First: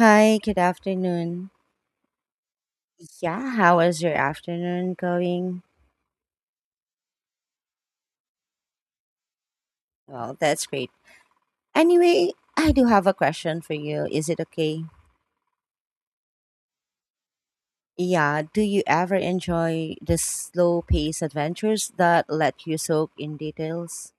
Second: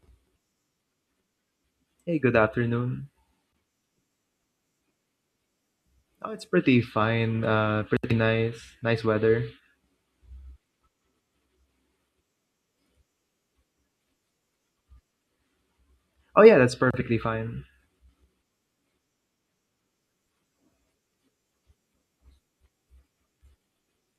Hi, good afternoon. Hey, good afternoon. Yeah, how is your afternoon going? Oh, it's pretty fine. Pretty nice. Nice weather. Well, that's great. Anyway, I do have a question for you. Is it okay? Oh, yeah, that's perfectly fine. Yeah, do you ever enjoy the slow paced adventures that let you soak in details?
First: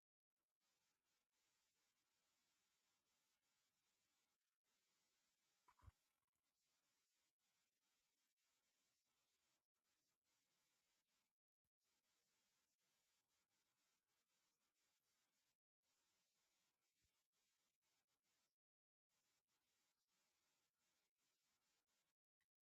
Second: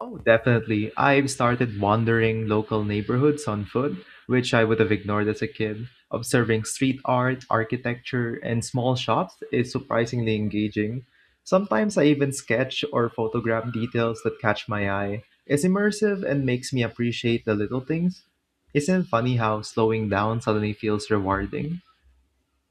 Oh, definitely. I've started wandering local neighborhoods on foot, which I would have ignored as a kid. Observing street art, architecture, and small shops is surprisingly engaging. Sometimes I even sketch or photograph details that catch my eye. It's immersive and makes me appreciate the little things. Isn't it funny how slowing down suddenly feels rewarding?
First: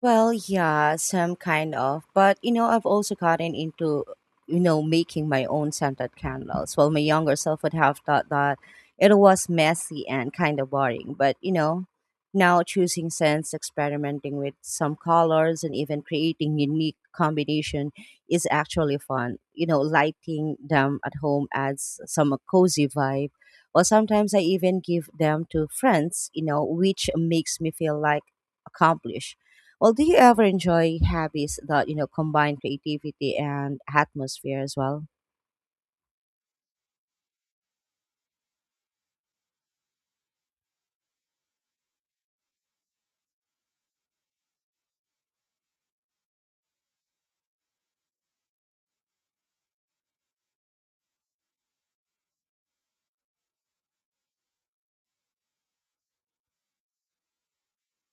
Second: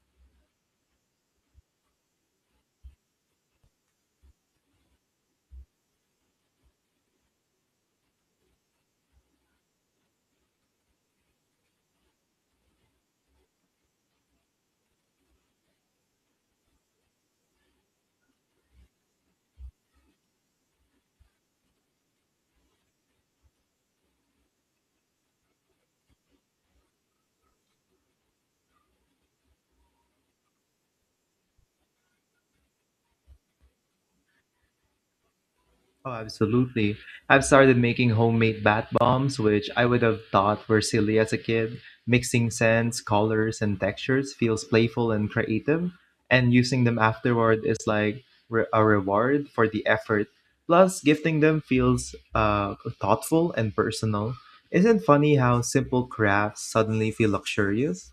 Well, yeah, some kind of. But I've also gotten into, making my own scented candles. Well, my younger self would have thought that it was messy and kind of boring. But now choosing scents, experimenting with some colors, and even creating unique combination is actually fun. Lighting them at home adds some cozy vibe. Or sometimes I even give them to friends, which makes me feel like accomplished. Well, do you ever enjoy hobbies that combine creativity and atmosphere as well? Oh, absolutely. I've started making homemade bath bombs, which I would have thought were silly as a kid. Mixing scents, colors, and textures feels playful and creative, and using them afterward is like a reward for the effort. Plus, gifting them feels thoughtful and personal. Isn't funny how simple crafts suddenly feel luxurious?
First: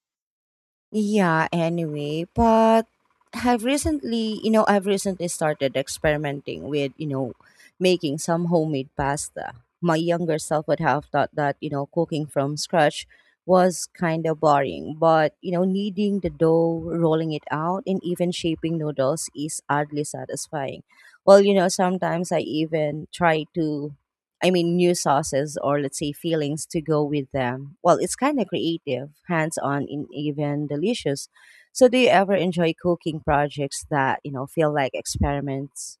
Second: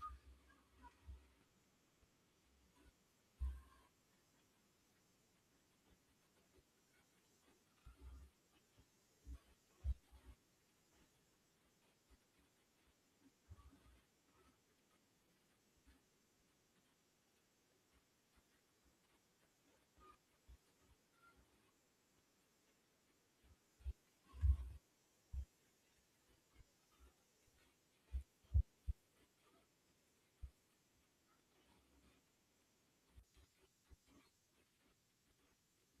Yeah, anyway, but I've recently started experimenting with, making some homemade pasta. My younger self would have thought that, cooking from scratch was kind of boring, but, kneading the dough, rolling it out, and even shaping noodles is oddly satisfying. Well, sometimes I even try, new sauces or let's say fillings to go with them. Well, it's kind of creative, hands on, and even delicious. So, do you ever enjoy cooking projects that feel like experiments?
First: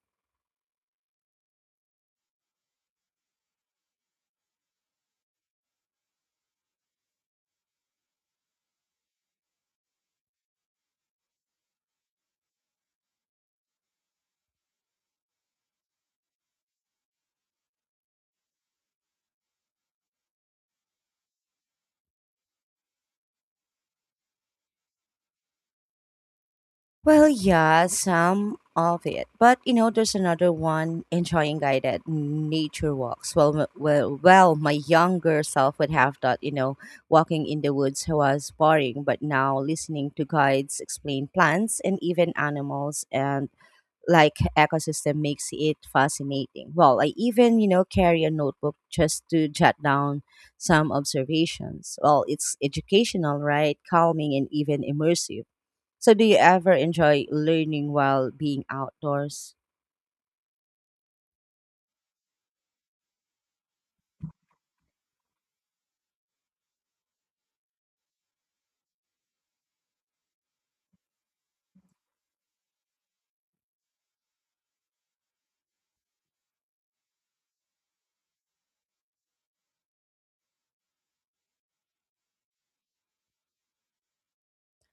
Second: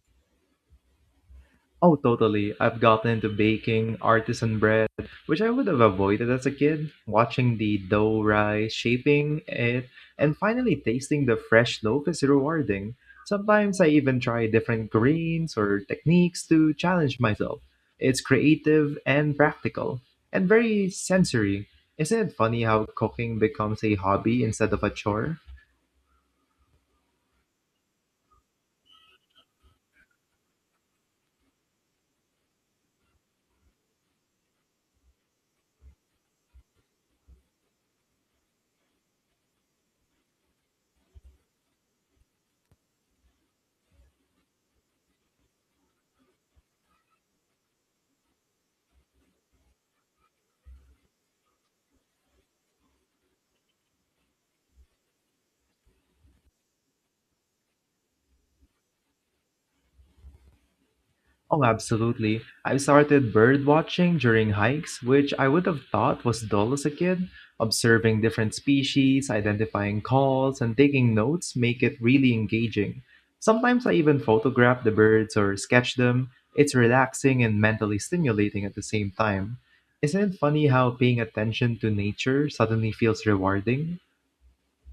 Oh, totally. I've gotten into baking artisan bread, which I would have avoided as a kid. Watching the dough rise, shaping it, and finally tasting the fresh loaf is rewarding. Sometimes I even try different greens or techniques to challenge myself. It's creative and practical, and very sensory. Isn't it funny how cooking becomes a hobby instead of a chore? Well, yeah, some of it. But, there's another one enjoying guided nature walks. Well, my younger self would have thought, walking in the woods was boring, but now listening to guides explain plants and even animals and like ecosystem makes it fascinating. Well, I even, carry a notebook just to jot down some observations. Well, it's educational, right? Calming and even immersive. So do you ever enjoy learning while being outdoors? Oh, absolutely. I started bird watching during hikes, which I would have thought was dull as a kid. Observing different species, identifying calls, and taking notes make it really engaging. Sometimes I even photograph the birds or sketch them. It's relaxing and mentally stimulating at the same time. Isn't it funny how paying attention to nature suddenly feels rewarding?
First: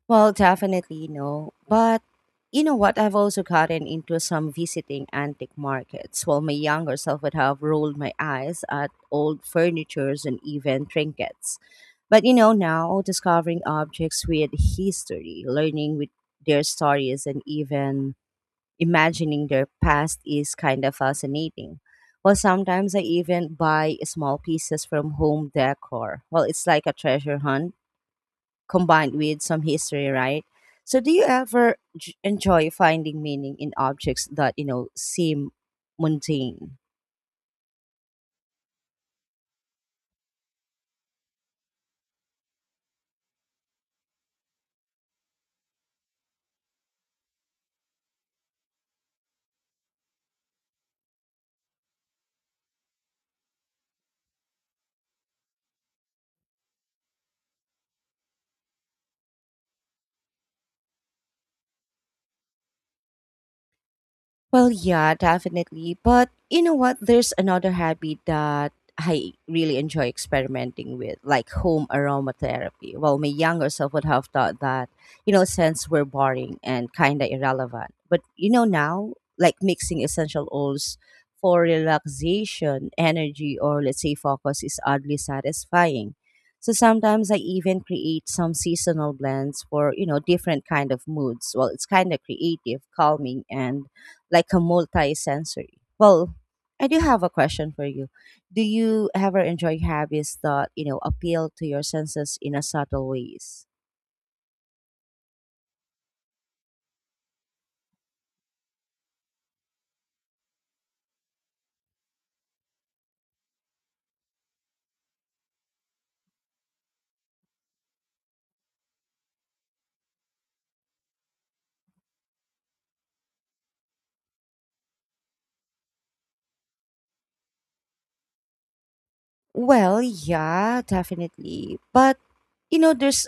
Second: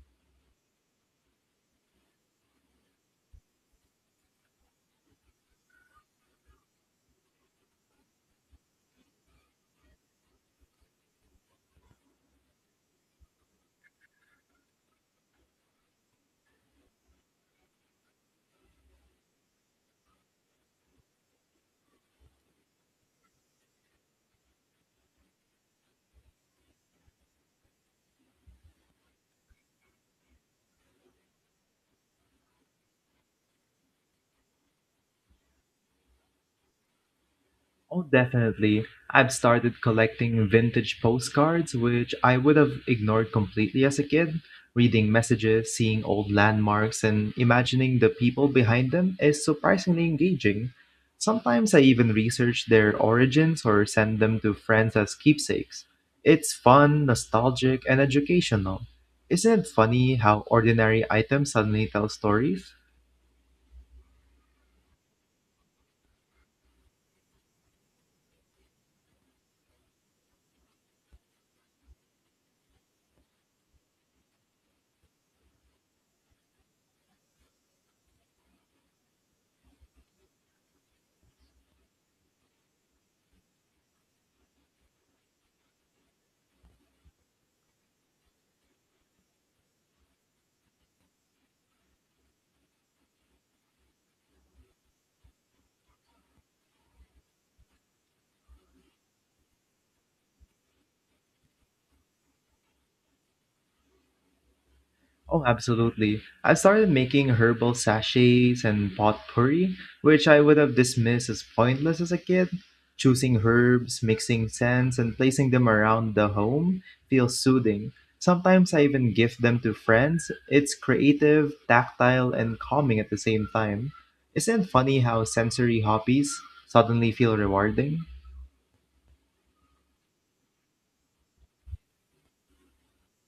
Well, definitely no. But you know what? I've also gotten into some visiting antique markets while my younger self would have rolled my eyes at old furnitures and even trinkets. But now discovering objects with history, learning with their stories, and even imagining their past is kind of fascinating. Well, sometimes I even buy small pieces from home decor. Well, it's like a treasure hunt combined with some history, right? So, do you ever enjoy finding meaning in objects that you know seem mundane? Oh, definitely. I've started collecting vintage postcards, which I would have ignored completely as a kid. Reading messages, seeing old landmarks, and imagining the people behind them is surprisingly engaging. Sometimes I even research their origins or send them to friends as keepsakes. It's fun, nostalgic, and educational. Isn't it funny how ordinary items suddenly tell stories? Well, yeah, definitely. But you know what? There's another habit that I really enjoy experimenting with, like home aromatherapy. Well, my younger self would have thought that, scents were boring and kind of irrelevant. But, now, like mixing essential oils for relaxation, energy, or let's say focus is oddly satisfying. So sometimes I even create some seasonal blends for, different kind of moods. Well, it's kind of creative, calming, and like a multi-sensory. Well, I do have a question for you. Do you ever enjoy habits that appeal to your senses in a subtle ways? Oh, absolutely. I've started making herbal sachets and potpourri, which I would have dismissed as pointless as a kid. Choosing herbs, mixing scents, and placing them around the home feels soothing. Sometimes I even gift them to friends. It's creative, tactile, and calming at the same time. Isn't it funny how sensory hobbies suddenly feel rewarding? Well, yeah, definitely. But you know, there's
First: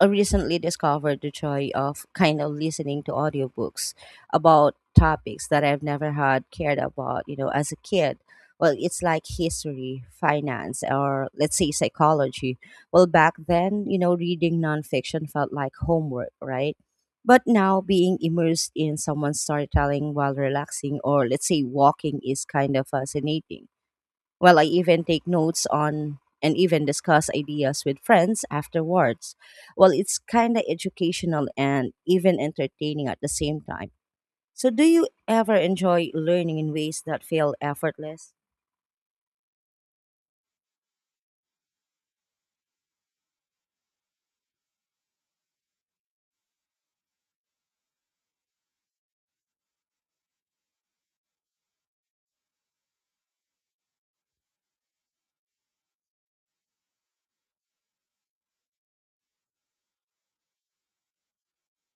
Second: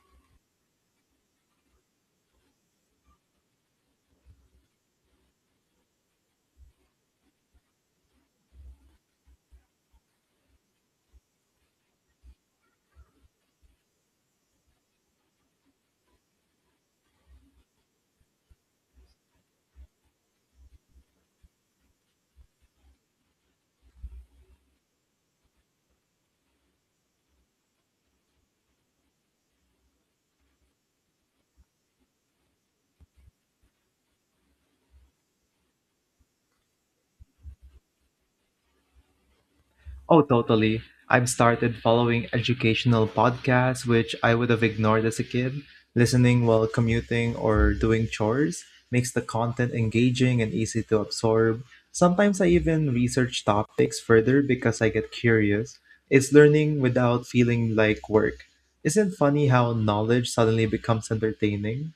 I recently discovered the joy of kind of listening to audiobooks about topics that I've never had cared about, as a kid. Well, it's like history, finance, or let's say psychology. Well, back then, reading nonfiction felt like homework, right? But now being immersed in someone's storytelling while relaxing or let's say walking is kind of fascinating well, I even take notes on and even discuss ideas with friends afterwards. Well, it's kind of educational and even entertaining at the same time. So, do you ever enjoy learning in ways that feel effortless? Oh, totally. I've started following educational podcasts, which I would have ignored as a kid. Listening while commuting or doing chores makes the content engaging and easy to absorb. Sometimes I even research topics further because I get curious. It's learning without feeling like work. Isn't it funny how knowledge suddenly becomes entertaining?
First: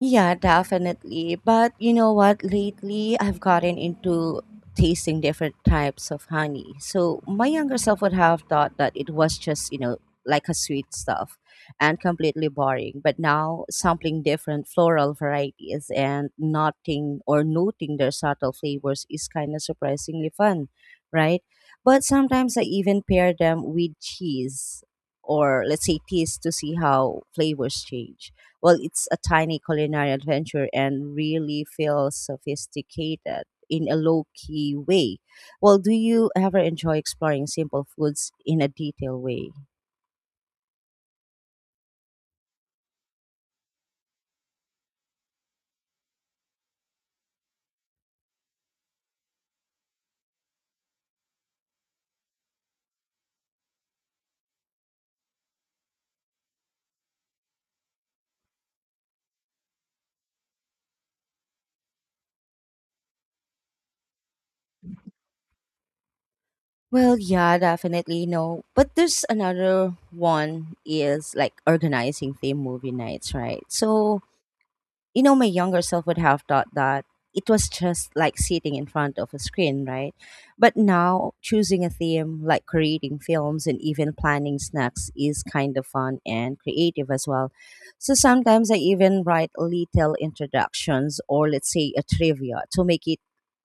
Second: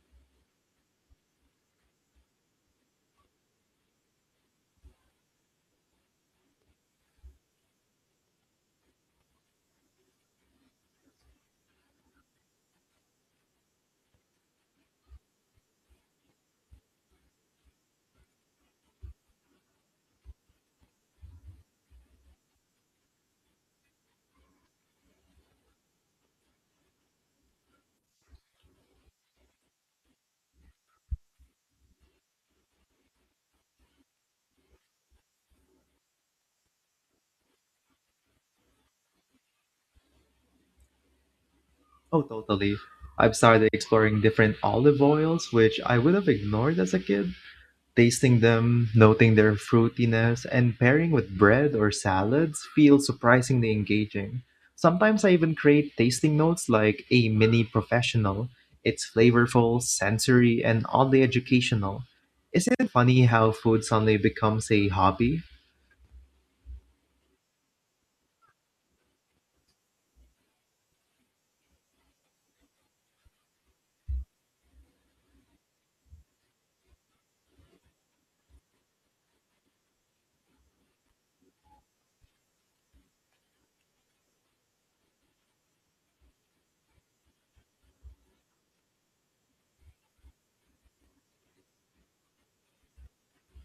Yeah, definitely. But you know what? Lately, I've gotten into tasting different types of honey. So my younger self would have thought that it was just, like a sweet stuff and completely boring. But now, sampling different floral varieties and noting or noting their subtle flavors is kind of surprisingly fun, right? But sometimes I even pair them with cheese or let's say teas to see how flavors change well, it's a tiny culinary adventure and really feels sophisticated in a low key way. Well, do you ever enjoy exploring simple foods in a detailed way? Oh, totally. I've started exploring different olive oils, which I would have ignored as a kid. Tasting them, noting their fruitiness, and pairing with bread or salads feels surprisingly engaging. Sometimes I even create tasting notes like a mini professional. It's flavorful, sensory, and oddly educational. Isn't it funny how food suddenly becomes a hobby? Well, yeah, definitely no. But there's another one is like organizing theme movie nights, right? So my younger self would have thought that it was just like sitting in front of a screen, right? But now, choosing a theme, like creating films and even planning snacks, is kind of fun and creative as well. So sometimes I even write little introductions or, let's say, a trivia to make it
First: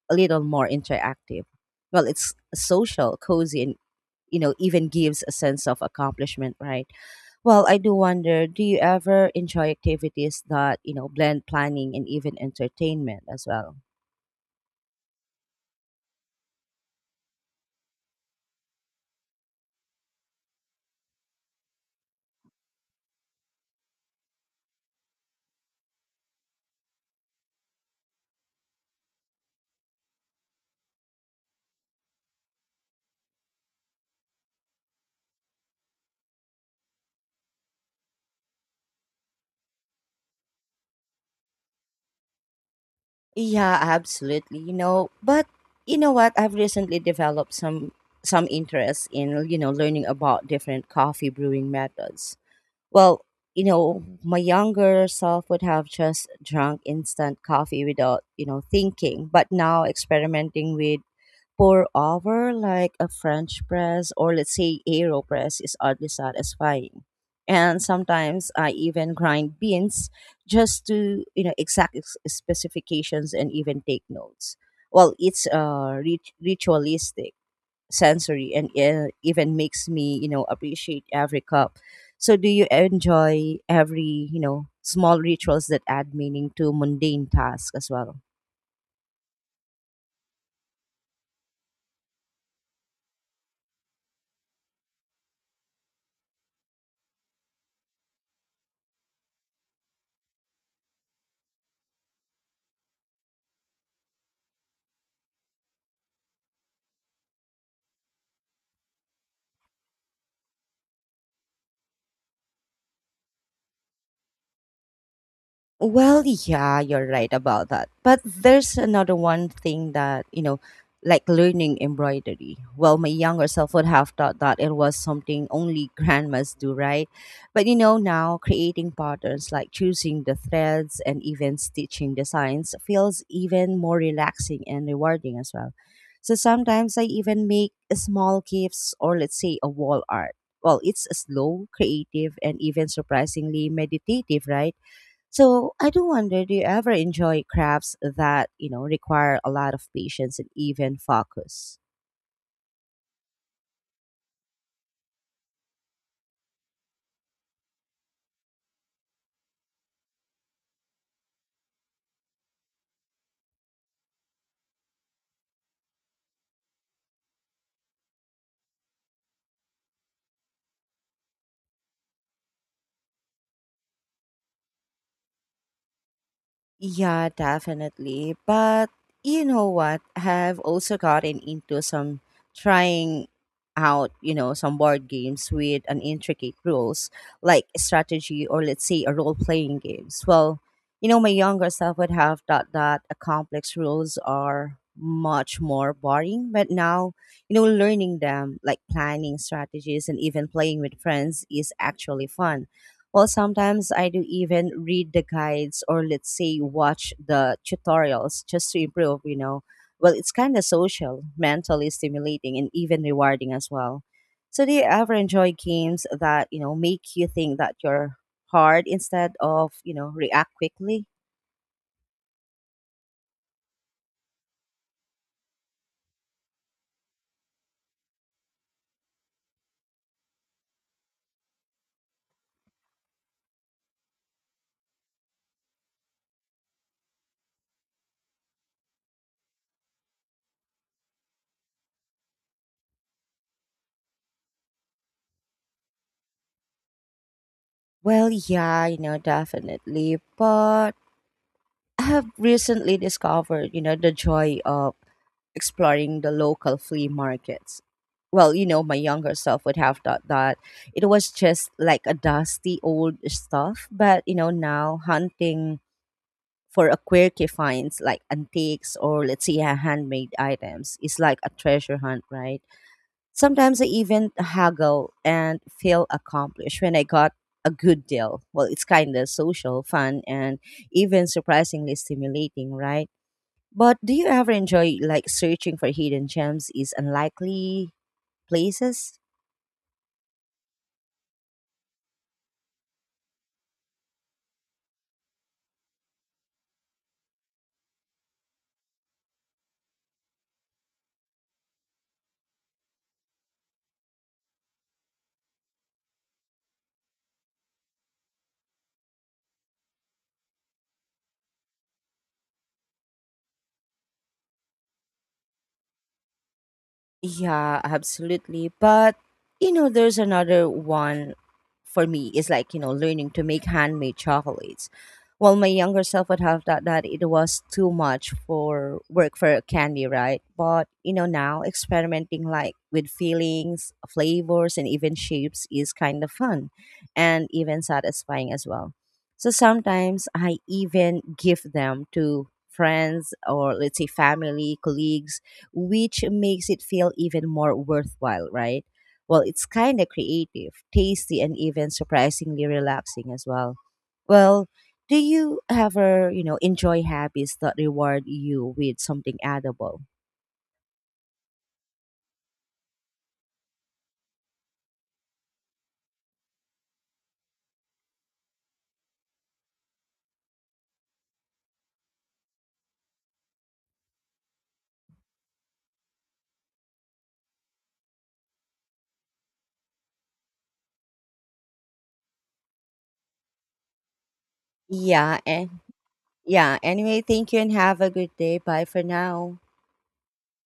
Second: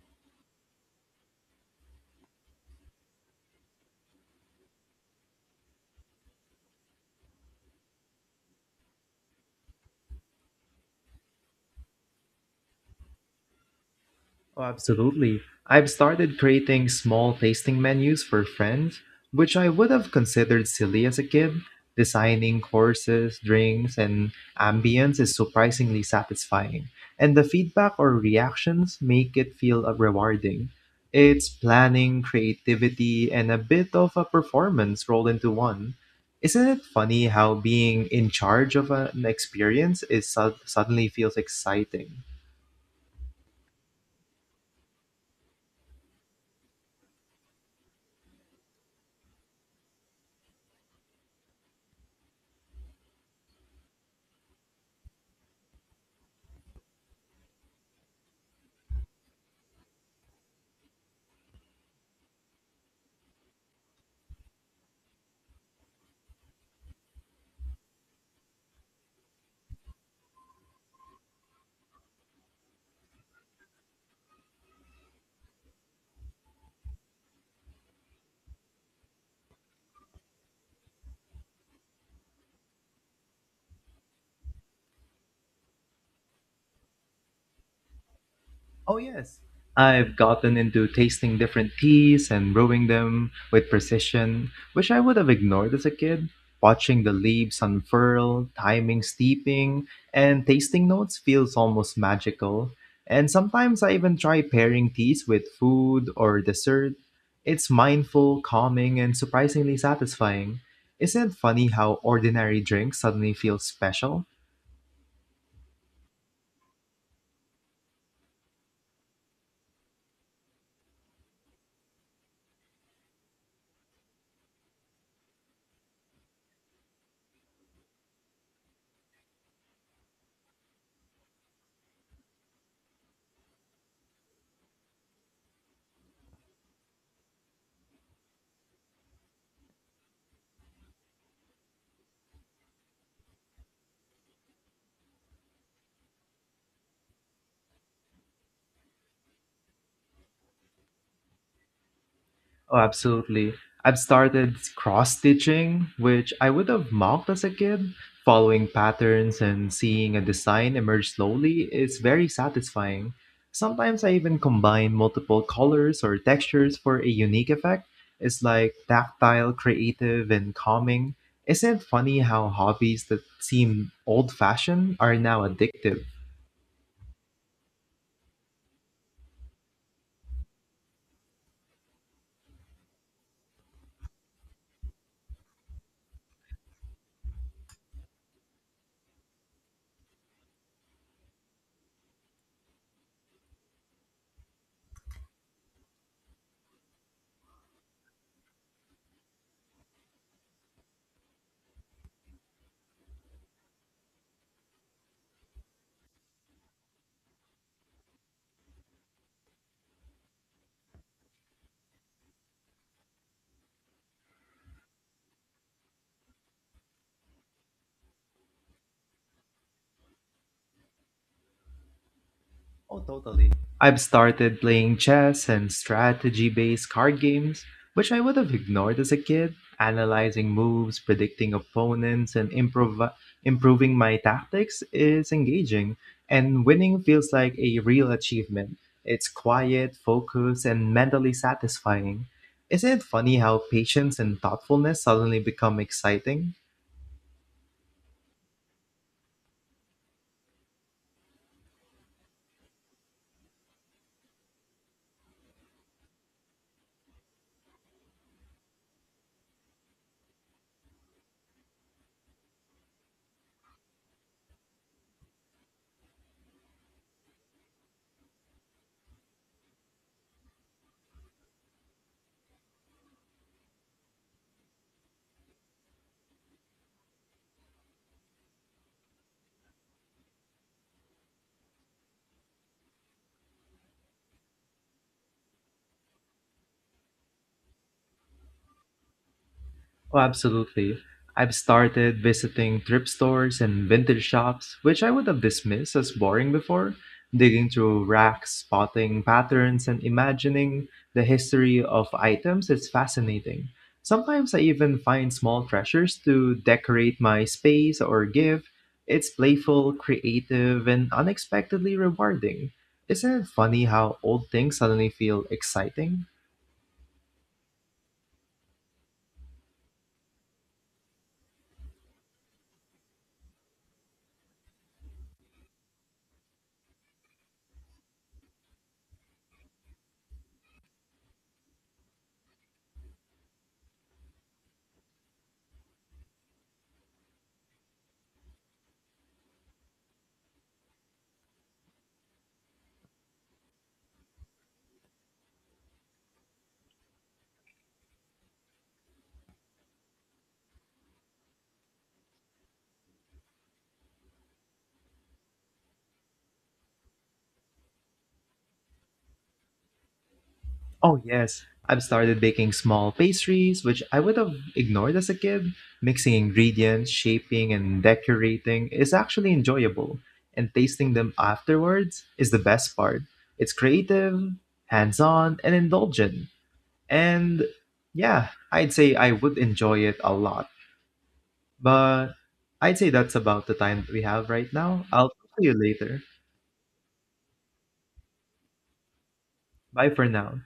a little more interactive. Well, it's social, cozy, and even gives a sense of accomplishment, right? Well, I do wonder, do you ever enjoy activities that blend planning and even entertainment as well? Oh, absolutely. I've started creating small tasting menus for friends, which I would have considered silly as a kid. Designing courses, drinks, and ambience is surprisingly satisfying, and the feedback or reactions make it feel rewarding. It's planning, creativity, and a bit of a performance rolled into one. Isn't it funny how being in charge of an experience is suddenly feels exciting? Yeah, absolutely. But you know what? I've recently developed some interest in, learning about different coffee brewing methods. Well, my younger self would have just drunk instant coffee without, thinking, but now experimenting with pour over like a French press or let's say AeroPress is oddly satisfying. And sometimes I even grind beans just to, specifications and even take notes. Well, it's ritualistic, sensory, and even makes me, appreciate every cup. So do you enjoy every small rituals that add meaning to mundane tasks as well? Oh, yes. I've gotten into tasting different teas and brewing them with precision, which I would have ignored as a kid. Watching the leaves unfurl, timing steeping, and tasting notes feels almost magical. And sometimes I even try pairing teas with food or dessert. It's mindful, calming, and surprisingly satisfying. Isn't it funny how ordinary drinks suddenly feel special? Well, yeah, you're right about that. But there's another one thing that, like learning embroidery. Well, my younger self would have thought that it was something only grandmas do, right? But now creating patterns like choosing the threads and even stitching designs feels even more relaxing and rewarding as well. So sometimes I even make small gifts or let's say a wall art. Well, it's slow, creative, and even surprisingly meditative, right? So I do wonder, do you ever enjoy crafts that require a lot of patience and even focus? Oh, absolutely. I've started cross stitching, which I would have mocked as a kid. Following patterns and seeing a design emerge slowly is very satisfying. Sometimes I even combine multiple colors or textures for a unique effect. It's like tactile, creative, and calming. Isn't it funny how hobbies that seem old fashioned are now addictive? Yeah, definitely. But you know what? I've also gotten into some trying out, some board games with an intricate rules, like strategy or let's say a role playing games. Well, my younger self would have thought that a complex rules are much more boring. But now, learning them, like planning strategies and even playing with friends is actually fun well, sometimes I do even read the guides or let's say watch the tutorials just to improve, Well, it's kind of social, mentally stimulating, and even rewarding as well. So, do you ever enjoy games that make you think that you're hard instead of, react quickly? Oh, totally. I've started playing chess and strategy based card games, which I would have ignored as a kid, analyzing moves, predicting opponents, and improving my tactics is engaging, and winning feels like a real achievement. It's quiet, focused, and mentally satisfying. Isn't it funny how patience and thoughtfulness suddenly become exciting? Well, yeah, definitely. But I have recently discovered, the joy of exploring the local flea markets. Well, my younger self would have thought that it was just like a dusty old stuff, but now hunting for a quirky finds like antiques or let's say handmade items is like a treasure hunt, right? Sometimes I even haggle and feel accomplished when I got a good deal. Well, it's kind of social, fun, and even surprisingly stimulating, right? But do you ever enjoy like searching for hidden gems is unlikely places? Oh, absolutely. I've started visiting thrift stores and vintage shops, which I would have dismissed as boring before, digging through racks, spotting patterns, and imagining the history of items is fascinating. Sometimes I even find small treasures to decorate my space or give. It's playful, creative, and unexpectedly rewarding. Isn't it funny how old things suddenly feel exciting? Yeah, absolutely. But there's another one for me is like, learning to make handmade chocolates. Well, my younger self would have thought that it was too much for work for a candy, right? But now experimenting like with feelings, flavors, and even shapes is kind of fun and even satisfying as well. So sometimes I even give them to friends or let's say family, colleagues which makes it feel even more worthwhile, right? Well, it's kind of creative, tasty, and even surprisingly relaxing as well. Well, do you ever enjoy habits that reward you with something edible? Oh, yes. I've started baking small pastries, which I would have ignored as a kid. Mixing ingredients, shaping, and decorating is actually enjoyable, and tasting them afterwards is the best part. It's creative, hands on, and indulgent. And yeah, I'd say I would enjoy it a lot. But I'd say that's about the time that we have right now. I'll Yeah, talk to and you later. yeah. Anyway, thank you and have a good day. Bye for now. Bye for now.